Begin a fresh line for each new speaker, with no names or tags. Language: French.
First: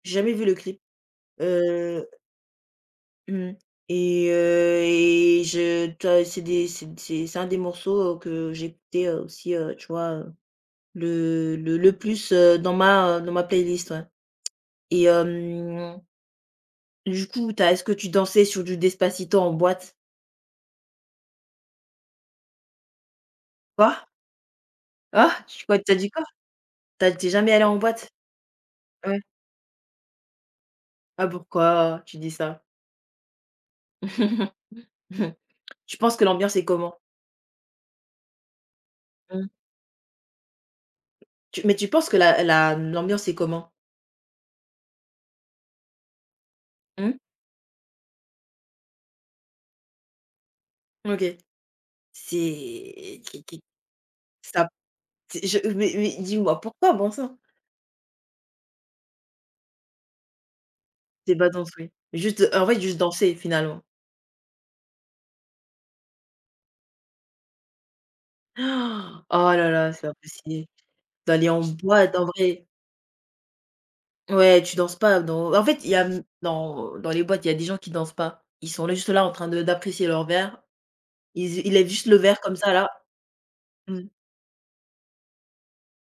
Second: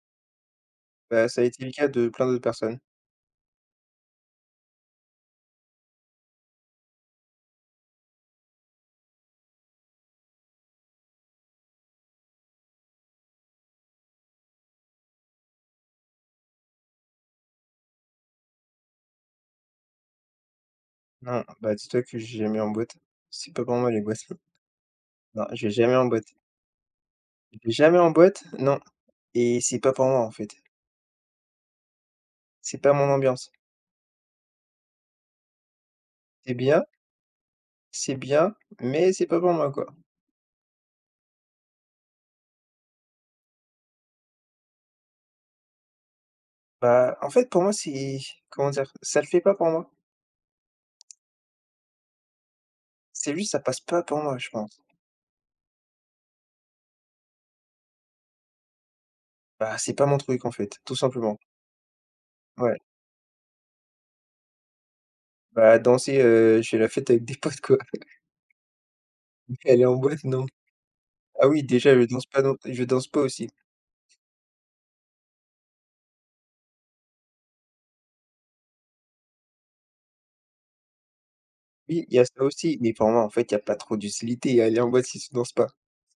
J'ai jamais vu le clip,
Bah, ça a été le cas
heu
de plein d'autres personnes.
Mmh et heu, et je tu as et c'est des c'est d c'est c'est un des morceaux que j'écoutais, heu, aussi, heu, tu vois, heu, le le le plus, heu, dans ma, heu, dans ma playlist, ouais, et hem du coup, tu as est-ce que tu dansais sur du Despacito en boîte?
Non, bah, dis toi que je vais jamais en boîte. C'est pas pour moi
Quoi?
les boîtes.
Ah,
Non,
t
je vais
quoi? Tu as
jamais en
dit quoi?
boîte.
Tu as tu es jamais
Je
allé
vais
en
jamais
boîte?
en boîte, non,
Ouais.
et c'est pas pour moi, en fait.
Ah, pourquoi tu dis ça?
C'est pas mon ambiance.
Tu penses que
C'est
l'ambiance est
bien
comment?
c'est bien, mais c'est pas
Mmh.
pour moi, quoi.
Tu mais tu penses que la la m l'ambiance est comment? Mmh.
Bah en fait pour moi, c'est comment dire? Ça le fait pas pour moi.
OK, c'est
C'est
qui
juste, ça
qui
passe pas pour moi, je
ça p
pense.
c'est je mais mais dis-moi, pourquoi, bon sang?
Bah, c'est pas mon truc, en fait, tout
Tu es
simplement.
pas danse, oui, juste, heu, en
Ouais.
fait, juste danser finalement.
Bah, danser, heu, je fais la fête avec des potes, quoi.
Oh
Du
là
coup, aller
là,
en
c'est pas
boîte, non.
possi
Ah
d'aller en
oui, déjà, je
boîte,
danse
en
pas dans
vrai.
je danse pas, aussi.
Ouais, tu danses pas dans en fait, il y a, mmh, dans dans les boîtes, il y a des gens qui dansent pas. Ils sont là juste là en train de d'apprécier leur verre. Ils z ils lèvent
Oui,
juste
il
le
y a
verre
ça
comme ça
aussi,
là.
mais pour moi, en fait, il y a pas trop
Mmh.
d'utilité à aller en boîte si tu danses pas.